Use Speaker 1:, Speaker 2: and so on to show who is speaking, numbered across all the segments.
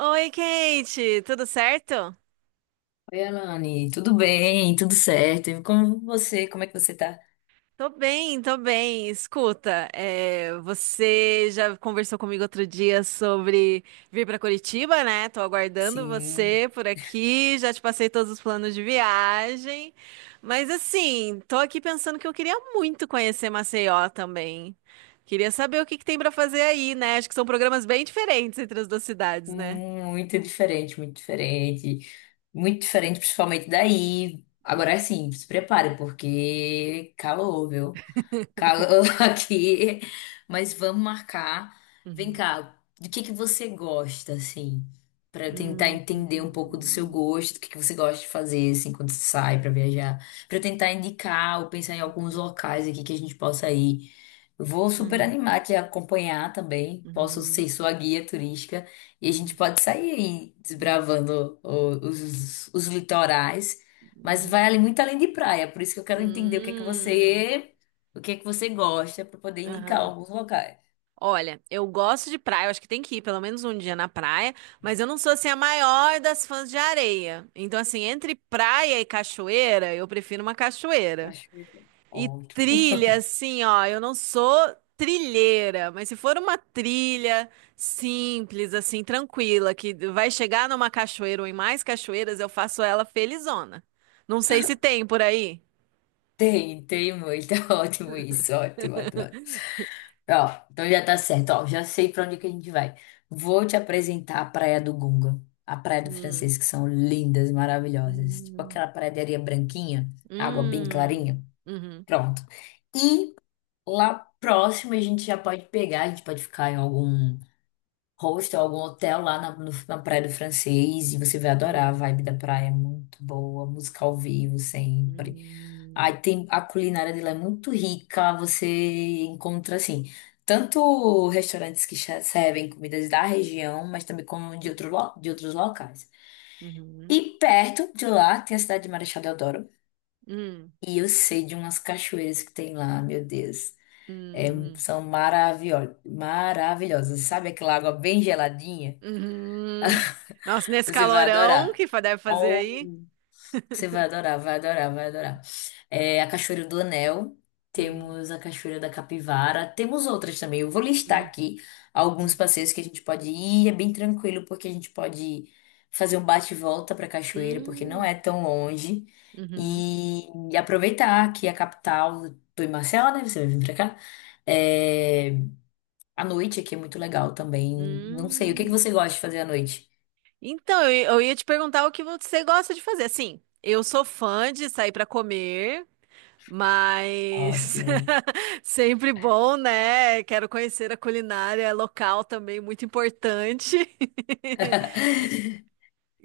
Speaker 1: Oi, Kate, tudo certo?
Speaker 2: Oi, Alane, tudo bem? Tudo certo? E como você? Como é que você tá?
Speaker 1: Tô bem, tô bem. Escuta, você já conversou comigo outro dia sobre vir pra Curitiba, né? Tô aguardando
Speaker 2: Sim,
Speaker 1: você por aqui, já te passei todos os planos de viagem. Mas assim, tô aqui pensando que eu queria muito conhecer Maceió também. Queria saber o que que tem pra fazer aí, né? Acho que são programas bem diferentes entre as duas cidades, né?
Speaker 2: muito diferente, muito diferente. Muito diferente, principalmente daí. Agora sim, se prepare, porque calor, viu? Calor aqui, mas vamos marcar. Vem
Speaker 1: Uhum.
Speaker 2: cá, do que você gosta, assim, para eu tentar
Speaker 1: Hum,
Speaker 2: entender um pouco do seu gosto, o que que você gosta de fazer, assim, quando você sai para viajar, para eu tentar indicar ou pensar em alguns locais aqui que a gente possa ir. Eu vou super
Speaker 1: uhum,
Speaker 2: animar aqui acompanhar também. Posso
Speaker 1: uhum,
Speaker 2: ser sua guia turística e a gente
Speaker 1: uhum,
Speaker 2: pode sair aí
Speaker 1: uhum.
Speaker 2: desbravando os litorais, mas vai
Speaker 1: Uhum.
Speaker 2: ali muito além de praia, por isso que eu quero entender o que é que
Speaker 1: Hum,
Speaker 2: você gosta para poder indicar
Speaker 1: aham.
Speaker 2: alguns locais?
Speaker 1: Olha, eu gosto de praia, eu acho que tem que ir pelo menos um dia na praia, mas eu não sou assim a maior das fãs de areia. Então, assim, entre praia e cachoeira, eu prefiro uma cachoeira.
Speaker 2: Cachoeira.
Speaker 1: E
Speaker 2: Ótimo.
Speaker 1: trilha, assim, ó, eu não sou trilheira, mas se for uma trilha simples, assim, tranquila, que vai chegar numa cachoeira ou em mais cachoeiras, eu faço ela felizona. Não sei se tem por aí.
Speaker 2: Tem muito. Ótimo isso. Ótimo, ótimo. Ótimo. Ó, então já tá certo. Ó, já sei para onde que a gente vai. Vou te apresentar a Praia do Gunga, a Praia do Francês, que são lindas, maravilhosas. Tipo
Speaker 1: Hum.
Speaker 2: aquela praia de areia branquinha, água bem
Speaker 1: Hum.
Speaker 2: clarinha.
Speaker 1: Uhum.
Speaker 2: Pronto. E lá próximo a gente já pode pegar, a gente pode ficar em algum hostel, algum hotel lá na, no- na Praia do Francês e você vai adorar a
Speaker 1: Uhum.
Speaker 2: vibe da praia, é muito boa, música ao vivo sempre.
Speaker 1: Hum.
Speaker 2: Aí tem a culinária dela é muito rica, você encontra assim, tanto restaurantes que servem comidas da região, mas também como de outros locais.
Speaker 1: Uhum.
Speaker 2: E perto de lá tem a cidade de Marechal Deodoro.
Speaker 1: Hum.
Speaker 2: E eu sei de umas cachoeiras que tem lá, meu Deus. É,
Speaker 1: Hum.
Speaker 2: são maravilhosas, maravilhosas. Sabe aquela água bem geladinha?
Speaker 1: Uhum. Nossa, nesse
Speaker 2: Você vai
Speaker 1: calorão
Speaker 2: adorar.
Speaker 1: que deve fazer
Speaker 2: Ou
Speaker 1: aí?
Speaker 2: você vai adorar, vai adorar, vai adorar. É, a Cachoeira do Anel,
Speaker 1: Uhum.
Speaker 2: temos a Cachoeira da Capivara, temos outras também. Eu vou listar
Speaker 1: Uhum.
Speaker 2: aqui alguns passeios que a gente pode ir, é bem tranquilo, porque a gente pode fazer um bate e volta pra cachoeira, porque não
Speaker 1: Uhum.
Speaker 2: é tão longe.
Speaker 1: Uhum.
Speaker 2: E aproveitar que é a capital do Marcela, né? Você vai vir pra cá. É, a noite aqui é muito legal também. Não sei, o que que
Speaker 1: Uhum.
Speaker 2: você gosta de fazer à noite?
Speaker 1: Então, eu ia te perguntar o que você gosta de fazer. Assim, eu sou fã de sair para comer, mas
Speaker 2: Ótimo.
Speaker 1: sempre bom, né? Quero conhecer a culinária local também, muito importante.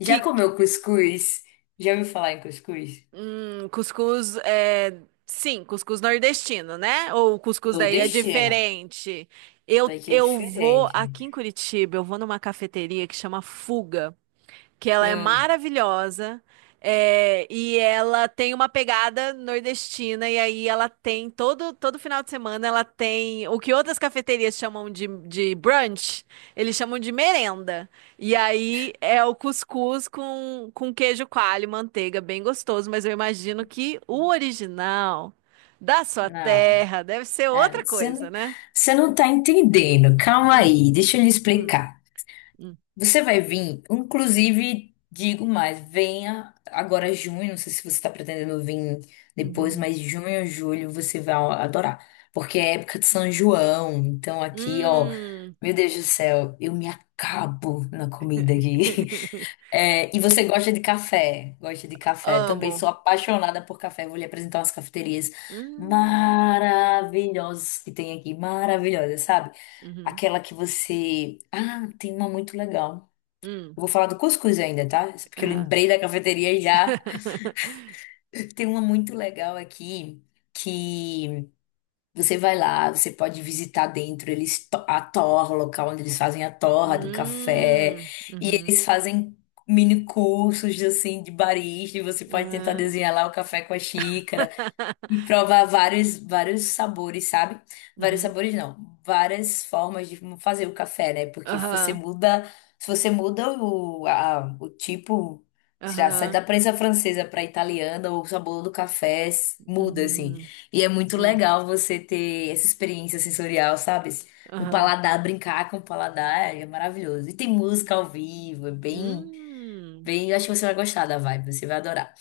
Speaker 2: Já
Speaker 1: que
Speaker 2: comeu cuscuz? Já ouviu falar em cuscuz?
Speaker 1: Cuscuz é. Sim, cuscuz nordestino, né? Ou o cuscuz daí é
Speaker 2: Nordestino.
Speaker 1: diferente. Eu,
Speaker 2: Daqui é
Speaker 1: eu vou
Speaker 2: diferente.
Speaker 1: aqui em Curitiba, eu vou numa cafeteria que chama Fuga que ela é
Speaker 2: Hum,
Speaker 1: maravilhosa, e ela tem uma pegada nordestina, e aí ela tem todo final de semana ela tem o que outras cafeterias chamam de brunch, eles chamam de merenda. E aí é o cuscuz com queijo coalho e manteiga, bem gostoso, mas eu imagino que o original da sua
Speaker 2: não.
Speaker 1: terra deve ser
Speaker 2: É,
Speaker 1: outra
Speaker 2: você
Speaker 1: coisa,
Speaker 2: não,
Speaker 1: né?
Speaker 2: você não tá entendendo. Calma
Speaker 1: Hum,
Speaker 2: aí, deixa eu lhe
Speaker 1: hum,
Speaker 2: explicar.
Speaker 1: hum,
Speaker 2: Você vai vir, inclusive, digo mais, venha agora junho, não sei se você está pretendendo vir depois,
Speaker 1: uhum.
Speaker 2: mas junho ou julho você vai adorar, porque é época de São João, então aqui, ó,
Speaker 1: Hum.
Speaker 2: meu Deus do céu, eu me acabo na comida aqui. É, e você gosta de café? Gosta de café? Também
Speaker 1: Amo.
Speaker 2: sou apaixonada por café. Vou lhe apresentar umas cafeterias
Speaker 1: Hum,
Speaker 2: maravilhosas que tem aqui, maravilhosas, sabe?
Speaker 1: uhum,
Speaker 2: Aquela que você, ah, tem uma muito legal.
Speaker 1: hum,
Speaker 2: Eu vou falar do cuscuz ainda, tá? Porque eu
Speaker 1: aham.
Speaker 2: lembrei da cafeteria já. Tem uma muito legal aqui que você vai lá, você pode visitar dentro, a torra, o local onde eles fazem a torra do café, e
Speaker 1: Uhum,
Speaker 2: eles fazem mini cursos assim de barista, e você pode tentar
Speaker 1: ah.
Speaker 2: desenhar lá o café com a xícara. E provar vários, vários sabores, sabe? Vários
Speaker 1: Uhum,
Speaker 2: sabores não, várias formas de como fazer o café, né? Porque você
Speaker 1: aham,
Speaker 2: muda, se você muda o tipo, sei lá, sai
Speaker 1: aham,
Speaker 2: da prensa francesa para italiana, o sabor do café muda, assim.
Speaker 1: uhum,
Speaker 2: E é muito
Speaker 1: sim,
Speaker 2: legal você ter essa experiência sensorial, sabe? No
Speaker 1: aham,
Speaker 2: paladar, brincar com o paladar é maravilhoso. E tem música ao vivo, é bem,
Speaker 1: hum,
Speaker 2: bem, eu acho que você vai gostar da vibe, você vai adorar.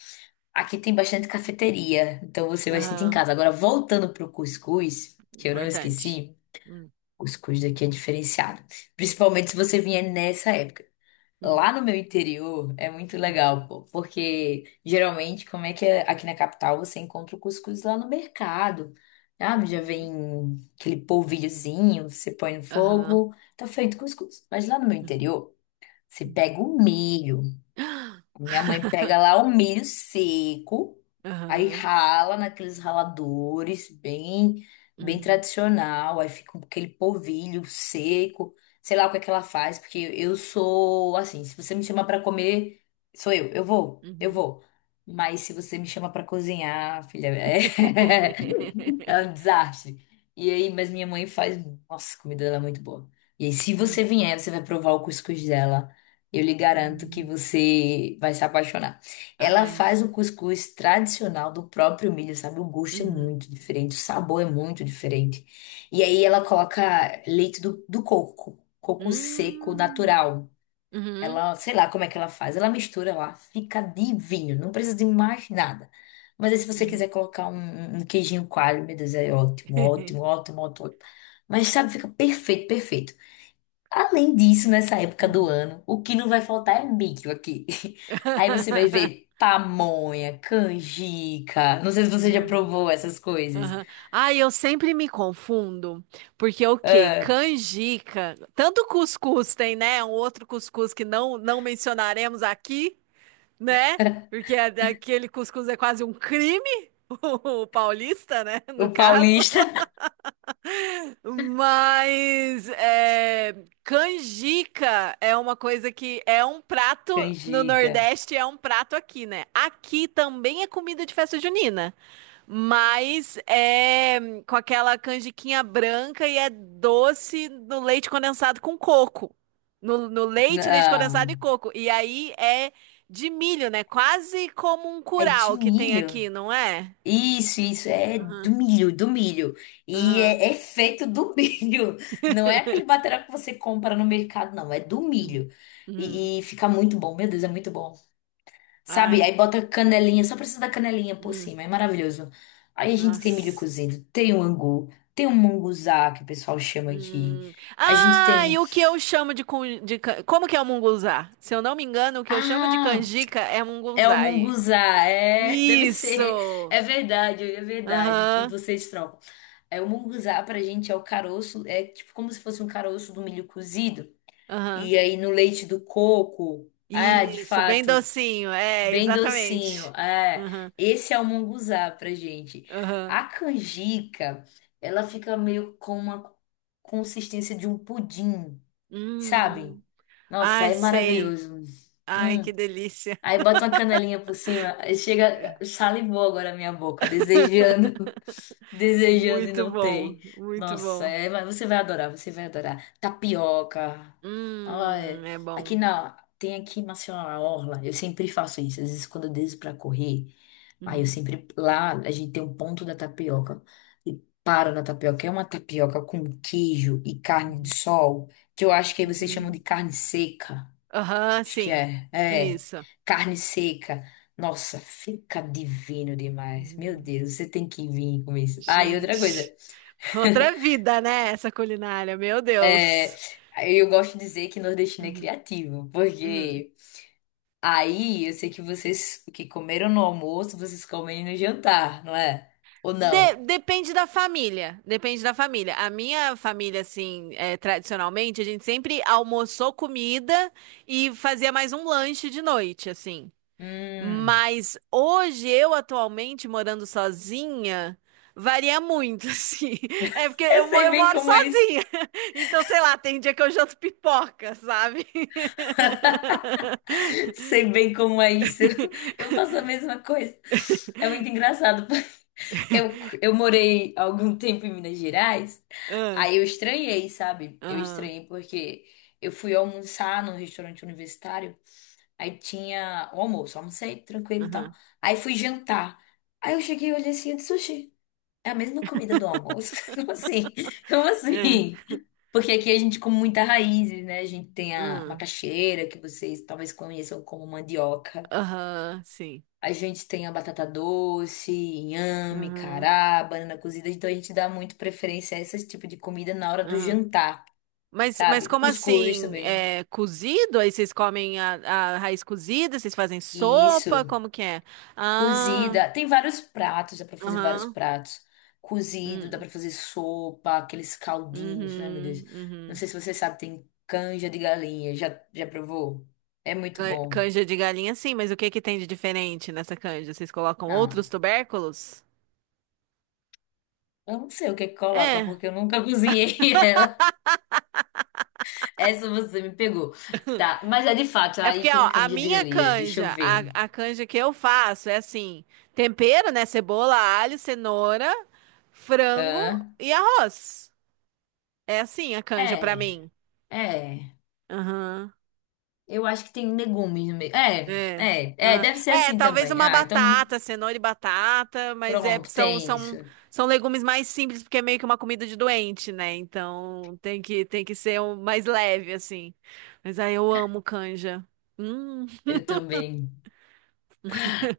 Speaker 2: Aqui tem bastante cafeteria, então você vai sentir em
Speaker 1: aham,
Speaker 2: casa. Agora, voltando pro cuscuz, que eu não
Speaker 1: importante.
Speaker 2: esqueci,
Speaker 1: Hum,
Speaker 2: o cuscuz daqui é diferenciado. Principalmente se você vier nessa época.
Speaker 1: hum,
Speaker 2: Lá no meu interior é muito legal, pô, porque geralmente, como é que é? Aqui na capital você encontra o cuscuz lá no mercado, sabe? Já vem
Speaker 1: uhum,
Speaker 2: aquele polvilhozinho, você põe no
Speaker 1: aham,
Speaker 2: fogo, tá feito cuscuz. Mas lá no meu
Speaker 1: uhum,
Speaker 2: interior, você
Speaker 1: uhum.
Speaker 2: pega o milho. Minha mãe pega lá o milho seco, aí
Speaker 1: Aham,
Speaker 2: rala naqueles raladores bem
Speaker 1: uhum,
Speaker 2: tradicional, aí fica com aquele polvilho seco, sei lá o que é que ela faz, porque eu sou assim, se você me chama pra comer, sou eu vou, eu
Speaker 1: uhum.
Speaker 2: vou. Mas se você me chama pra cozinhar, filha, é um desastre. E aí, mas minha mãe faz. Nossa, a comida dela é muito boa. E aí, se
Speaker 1: Hum,
Speaker 2: você vier, você vai provar o cuscuz dela. Eu lhe garanto que
Speaker 1: hum.
Speaker 2: você vai se apaixonar. Ela
Speaker 1: Ai,
Speaker 2: faz o
Speaker 1: gente.
Speaker 2: cuscuz tradicional do próprio milho, sabe? O gosto é
Speaker 1: Uhum.
Speaker 2: muito diferente, o sabor é muito diferente. E aí, ela coloca leite do coco, coco seco
Speaker 1: Hum.
Speaker 2: natural.
Speaker 1: Uhum.
Speaker 2: Ela, sei lá como é que ela faz. Ela mistura lá, fica divino, não precisa de mais nada. Mas aí, se você
Speaker 1: Uhum.
Speaker 2: quiser colocar um queijinho coalho, meu Deus, é ótimo, ótimo, ótimo, ótimo. Mas sabe, fica perfeito, perfeito. Além disso, nessa época do
Speaker 1: Uhum.
Speaker 2: ano, o que não vai faltar é milho aqui. Aí você vai ver pamonha, canjica. Não sei se você já
Speaker 1: Uhum.
Speaker 2: provou essas coisas.
Speaker 1: Uhum. Ai, eu sempre me confundo, porque o quê?
Speaker 2: Ah,
Speaker 1: Canjica, tanto cuscuz tem, né? Um outro cuscuz que não mencionaremos aqui, né? Porque aquele cuscuz é quase um crime, o paulista, né?
Speaker 2: o
Speaker 1: No caso.
Speaker 2: paulista,
Speaker 1: Mas canjica é uma coisa que é um prato no
Speaker 2: canjica.
Speaker 1: Nordeste, é um prato aqui, né? Aqui também é comida de festa junina, mas é com aquela canjiquinha branca e é doce no leite condensado com coco. No leite condensado e
Speaker 2: Não,
Speaker 1: coco. E aí é de milho, né? Quase como um
Speaker 2: é de
Speaker 1: curau que tem aqui,
Speaker 2: milho.
Speaker 1: não é?
Speaker 2: Isso, é do
Speaker 1: Aham,
Speaker 2: milho, do milho. E
Speaker 1: aham.
Speaker 2: é feito do milho. Não é aquele baterá que você compra no mercado, não. É do milho.
Speaker 1: Uhum.
Speaker 2: E fica muito bom, meu Deus, é muito bom. Sabe? Aí
Speaker 1: Ai,
Speaker 2: bota canelinha, só precisa da canelinha por
Speaker 1: hum,
Speaker 2: cima, é maravilhoso. Aí a gente tem milho
Speaker 1: nossa.
Speaker 2: cozido, tem o angu, tem o munguzá, que o pessoal chama aqui.
Speaker 1: Hum.
Speaker 2: A gente
Speaker 1: Ah, e
Speaker 2: tem.
Speaker 1: o que eu chamo de. Como que é o munguzá? Se eu não me engano, o que eu chamo de
Speaker 2: Ah!
Speaker 1: canjica é
Speaker 2: É o
Speaker 1: mungunzai.
Speaker 2: munguzá, é, deve ser,
Speaker 1: Isso!
Speaker 2: é verdade, o que
Speaker 1: Aham,
Speaker 2: vocês trocam. É, o munguzá pra gente é o caroço, é tipo como se fosse um caroço do milho cozido,
Speaker 1: aham.
Speaker 2: e aí no leite do coco, ah, de
Speaker 1: Isso, bem
Speaker 2: fato,
Speaker 1: docinho. É,
Speaker 2: bem docinho,
Speaker 1: exatamente.
Speaker 2: é,
Speaker 1: Aham,
Speaker 2: esse é o munguzá pra gente.
Speaker 1: aham.
Speaker 2: A canjica, ela fica meio com uma consistência de um pudim, sabe?
Speaker 1: Hum.
Speaker 2: Nossa,
Speaker 1: Ai,
Speaker 2: é
Speaker 1: sei.
Speaker 2: maravilhoso.
Speaker 1: Ai,
Speaker 2: Hum.
Speaker 1: que delícia.
Speaker 2: Aí bota uma canelinha por cima. Aí chega, salivou agora a minha boca, desejando, desejando e
Speaker 1: Muito
Speaker 2: não
Speaker 1: bom,
Speaker 2: tem.
Speaker 1: muito
Speaker 2: Nossa,
Speaker 1: bom.
Speaker 2: é, mas você vai adorar, você vai adorar. Tapioca. Ah, é.
Speaker 1: É
Speaker 2: Aqui
Speaker 1: bom.
Speaker 2: na, Tem aqui em Maceió na Orla, eu sempre faço isso. Às vezes quando eu desço pra correr, aí eu
Speaker 1: Uhum,
Speaker 2: sempre, lá a gente tem um ponto da tapioca. E paro na tapioca. É uma tapioca com queijo e carne
Speaker 1: uhum.
Speaker 2: de sol, que eu acho que aí vocês chamam de
Speaker 1: Uhum.
Speaker 2: carne seca.
Speaker 1: Aham,
Speaker 2: Acho que
Speaker 1: sim.
Speaker 2: é. É.
Speaker 1: Isso.
Speaker 2: Carne seca. Nossa, fica divino demais. Meu
Speaker 1: Hum,
Speaker 2: Deus, você tem que vir com isso. Ah, e
Speaker 1: gente,
Speaker 2: outra coisa.
Speaker 1: outra vida, né? Essa culinária, meu
Speaker 2: É,
Speaker 1: Deus.
Speaker 2: eu gosto de dizer que nordestino é
Speaker 1: Uhum,
Speaker 2: criativo,
Speaker 1: uhum.
Speaker 2: porque aí eu sei que vocês que comeram no almoço, vocês comem no jantar, não é? Ou
Speaker 1: De-
Speaker 2: não?
Speaker 1: depende da família. Depende da família. A minha família, assim, tradicionalmente, a gente sempre almoçou comida e fazia mais um lanche de noite, assim.
Speaker 2: Hum,
Speaker 1: Mas hoje, eu atualmente morando sozinha, varia muito, assim. É porque
Speaker 2: eu
Speaker 1: eu, mo-
Speaker 2: sei
Speaker 1: eu
Speaker 2: bem
Speaker 1: moro
Speaker 2: como é
Speaker 1: sozinha. Então, sei lá, tem dia que eu janto pipoca, sabe?
Speaker 2: Sei bem como é isso. Eu faço a mesma coisa. É muito engraçado. Eu morei algum tempo em Minas Gerais,
Speaker 1: Ah,
Speaker 2: aí eu estranhei, sabe? Eu
Speaker 1: aham,
Speaker 2: estranhei porque eu fui almoçar num restaurante universitário, aí tinha o almoço, almocei tranquilo e tal.
Speaker 1: aham,
Speaker 2: Aí fui jantar. Aí eu cheguei e olhei assim, eu disse, sushi. É a mesma comida do almoço. Como assim? Como
Speaker 1: é,
Speaker 2: assim? Porque aqui a gente come muita raiz, né? A gente tem a
Speaker 1: hum,
Speaker 2: macaxeira, que vocês talvez conheçam como mandioca.
Speaker 1: aham, sim.
Speaker 2: A gente tem a batata doce, inhame,
Speaker 1: Aham,
Speaker 2: cará, banana cozida. Então a gente dá muito preferência a esse tipo de comida na hora do
Speaker 1: aham.
Speaker 2: jantar,
Speaker 1: Mas
Speaker 2: sabe? O
Speaker 1: como
Speaker 2: cuscuz
Speaker 1: assim?
Speaker 2: também.
Speaker 1: É cozido? Aí vocês comem a raiz cozida? Vocês fazem
Speaker 2: E
Speaker 1: sopa?
Speaker 2: isso.
Speaker 1: Como que é? Ah,
Speaker 2: Cozida. Tem vários pratos, dá pra fazer vários
Speaker 1: aham.
Speaker 2: pratos. Cozido, dá
Speaker 1: Hum.
Speaker 2: pra fazer sopa, aqueles caldinhos, né, meu Deus?
Speaker 1: Uhum,
Speaker 2: Não
Speaker 1: uhum.
Speaker 2: sei se você sabe, tem canja de galinha. Já provou? É muito
Speaker 1: Can-
Speaker 2: bom.
Speaker 1: Canja de galinha, sim, mas o que que tem de diferente nessa canja? Vocês colocam
Speaker 2: Não,
Speaker 1: outros tubérculos?
Speaker 2: eu não sei o que que coloca,
Speaker 1: É.
Speaker 2: porque eu nunca cozinhei ela. Essa você me pegou. Tá, mas é de fato,
Speaker 1: É
Speaker 2: aí
Speaker 1: porque,
Speaker 2: tem
Speaker 1: ó, a
Speaker 2: canja de
Speaker 1: minha
Speaker 2: galinha. Deixa eu
Speaker 1: canja, a,
Speaker 2: ver.
Speaker 1: a canja que eu faço é assim: tempero, né? Cebola, alho, cenoura, frango
Speaker 2: Hã?
Speaker 1: e arroz. É assim a canja pra
Speaker 2: É,
Speaker 1: mim.
Speaker 2: é. Eu acho que tem legumes no meio. É,
Speaker 1: É.
Speaker 2: é, é,
Speaker 1: Aham.
Speaker 2: deve ser
Speaker 1: É,
Speaker 2: assim
Speaker 1: talvez
Speaker 2: também.
Speaker 1: uma
Speaker 2: Ah, então
Speaker 1: batata, cenoura e batata, mas
Speaker 2: pronto,
Speaker 1: são,
Speaker 2: tem
Speaker 1: são,
Speaker 2: isso.
Speaker 1: são legumes mais simples, porque é meio que uma comida de doente, né? Então tem que ser um mais leve, assim. Mas aí eu amo canja. Hum.
Speaker 2: Eu também.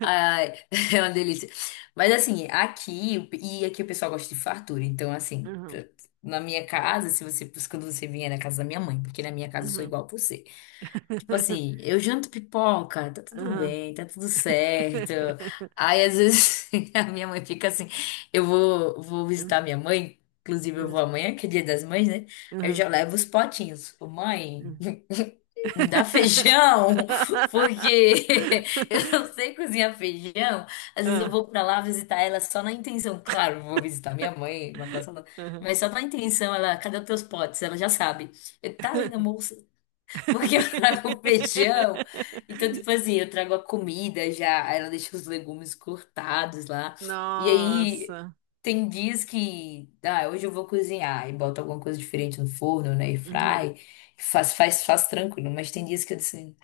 Speaker 2: Ai, é uma delícia. Mas assim, aqui o pessoal gosta de fartura. Então, assim,
Speaker 1: Uhum.
Speaker 2: na minha casa, se você, quando você vier na casa da minha mãe, porque na minha casa eu sou
Speaker 1: Uhum.
Speaker 2: igual a você. Tipo assim, eu janto pipoca, tá tudo
Speaker 1: Uhum.
Speaker 2: bem, tá tudo certo. Aí, às vezes, a minha mãe fica assim, eu vou visitar
Speaker 1: Uhum.
Speaker 2: minha mãe, inclusive eu vou
Speaker 1: Uhum.
Speaker 2: amanhã, que é dia das mães, né? Eu já
Speaker 1: Uhum.
Speaker 2: levo os potinhos. Ô, mãe.
Speaker 1: Uhum.
Speaker 2: Me dá feijão, porque eu não sei cozinhar feijão. Às vezes eu
Speaker 1: Ah.
Speaker 2: vou pra lá visitar ela só na intenção. Claro, vou visitar minha mãe, matar saudade.
Speaker 1: Uhum.
Speaker 2: Mas só na intenção, ela, cadê os teus potes? Ela já sabe. Tá ali na porque eu trago o feijão. Então, tipo assim, eu trago a comida já. Aí ela deixa os legumes cortados lá. E aí,
Speaker 1: Nossa.
Speaker 2: tem dias que. Ah, hoje eu vou cozinhar. E boto alguma coisa diferente no forno, né? E fry.
Speaker 1: Uhum.
Speaker 2: Faz tranquilo. Mas tem dias que eu assim.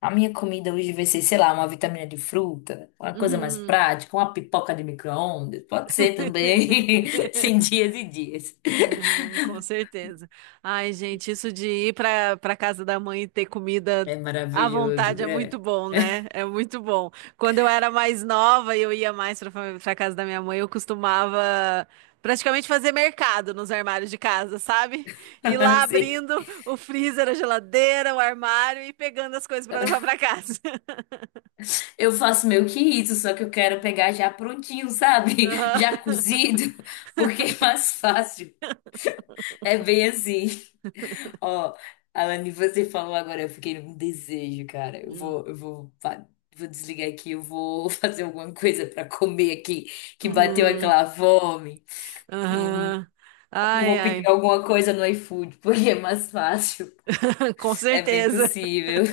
Speaker 2: A minha comida hoje vai ser, sei lá, uma vitamina de fruta, uma coisa mais
Speaker 1: Uhum.
Speaker 2: prática, uma pipoca de micro-ondas. Pode ser também. Tem dias e dias.
Speaker 1: Com certeza. Ai, gente, isso de ir para casa da mãe e ter comida
Speaker 2: É
Speaker 1: à
Speaker 2: maravilhoso,
Speaker 1: vontade é muito
Speaker 2: né?
Speaker 1: bom, né? É muito bom. Quando eu era mais nova e eu ia mais para casa da minha mãe, eu costumava praticamente fazer mercado nos armários de casa, sabe? Ir lá
Speaker 2: Sim.
Speaker 1: abrindo o freezer, a geladeira, o armário e pegando as coisas para levar para casa.
Speaker 2: Eu faço meio que isso, só que eu quero pegar já prontinho, sabe?
Speaker 1: Aham.
Speaker 2: Já cozido, porque é mais fácil. É bem assim. Ó, Alane, você falou agora, eu fiquei num desejo, cara. Eu
Speaker 1: Hum.
Speaker 2: vou, eu vou, pa- vou desligar aqui, eu vou fazer alguma coisa pra comer aqui, que bateu
Speaker 1: Uhum.
Speaker 2: aquela fome. Eu
Speaker 1: Aham. Ai,
Speaker 2: vou pedir
Speaker 1: ai.
Speaker 2: alguma coisa no iFood, porque é mais fácil.
Speaker 1: Com
Speaker 2: É bem
Speaker 1: certeza.
Speaker 2: possível.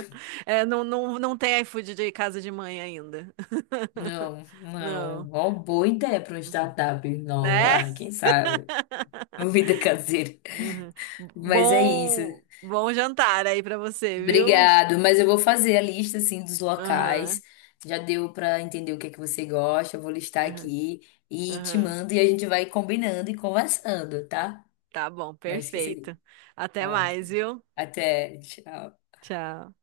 Speaker 1: É, não, não, não tem iFood de casa de mãe ainda.
Speaker 2: Não,
Speaker 1: Não.
Speaker 2: não. Ó, boa ideia pra uma
Speaker 1: Uhum.
Speaker 2: startup nova.
Speaker 1: Né?
Speaker 2: Ah, quem sabe? Comida caseira.
Speaker 1: Uhum.
Speaker 2: Mas é isso.
Speaker 1: Bom, bom jantar aí pra você, viu?
Speaker 2: Obrigado. Mas eu vou fazer a lista, assim, dos
Speaker 1: Aham.
Speaker 2: locais. Já deu para entender o que é que você gosta. Eu vou listar
Speaker 1: Aham.
Speaker 2: aqui e te
Speaker 1: Aham.
Speaker 2: mando e a gente vai combinando e conversando, tá?
Speaker 1: Tá bom,
Speaker 2: Não esqueceria.
Speaker 1: perfeito. Até mais,
Speaker 2: Ótimo.
Speaker 1: viu?
Speaker 2: Até. Tchau.
Speaker 1: Tchau.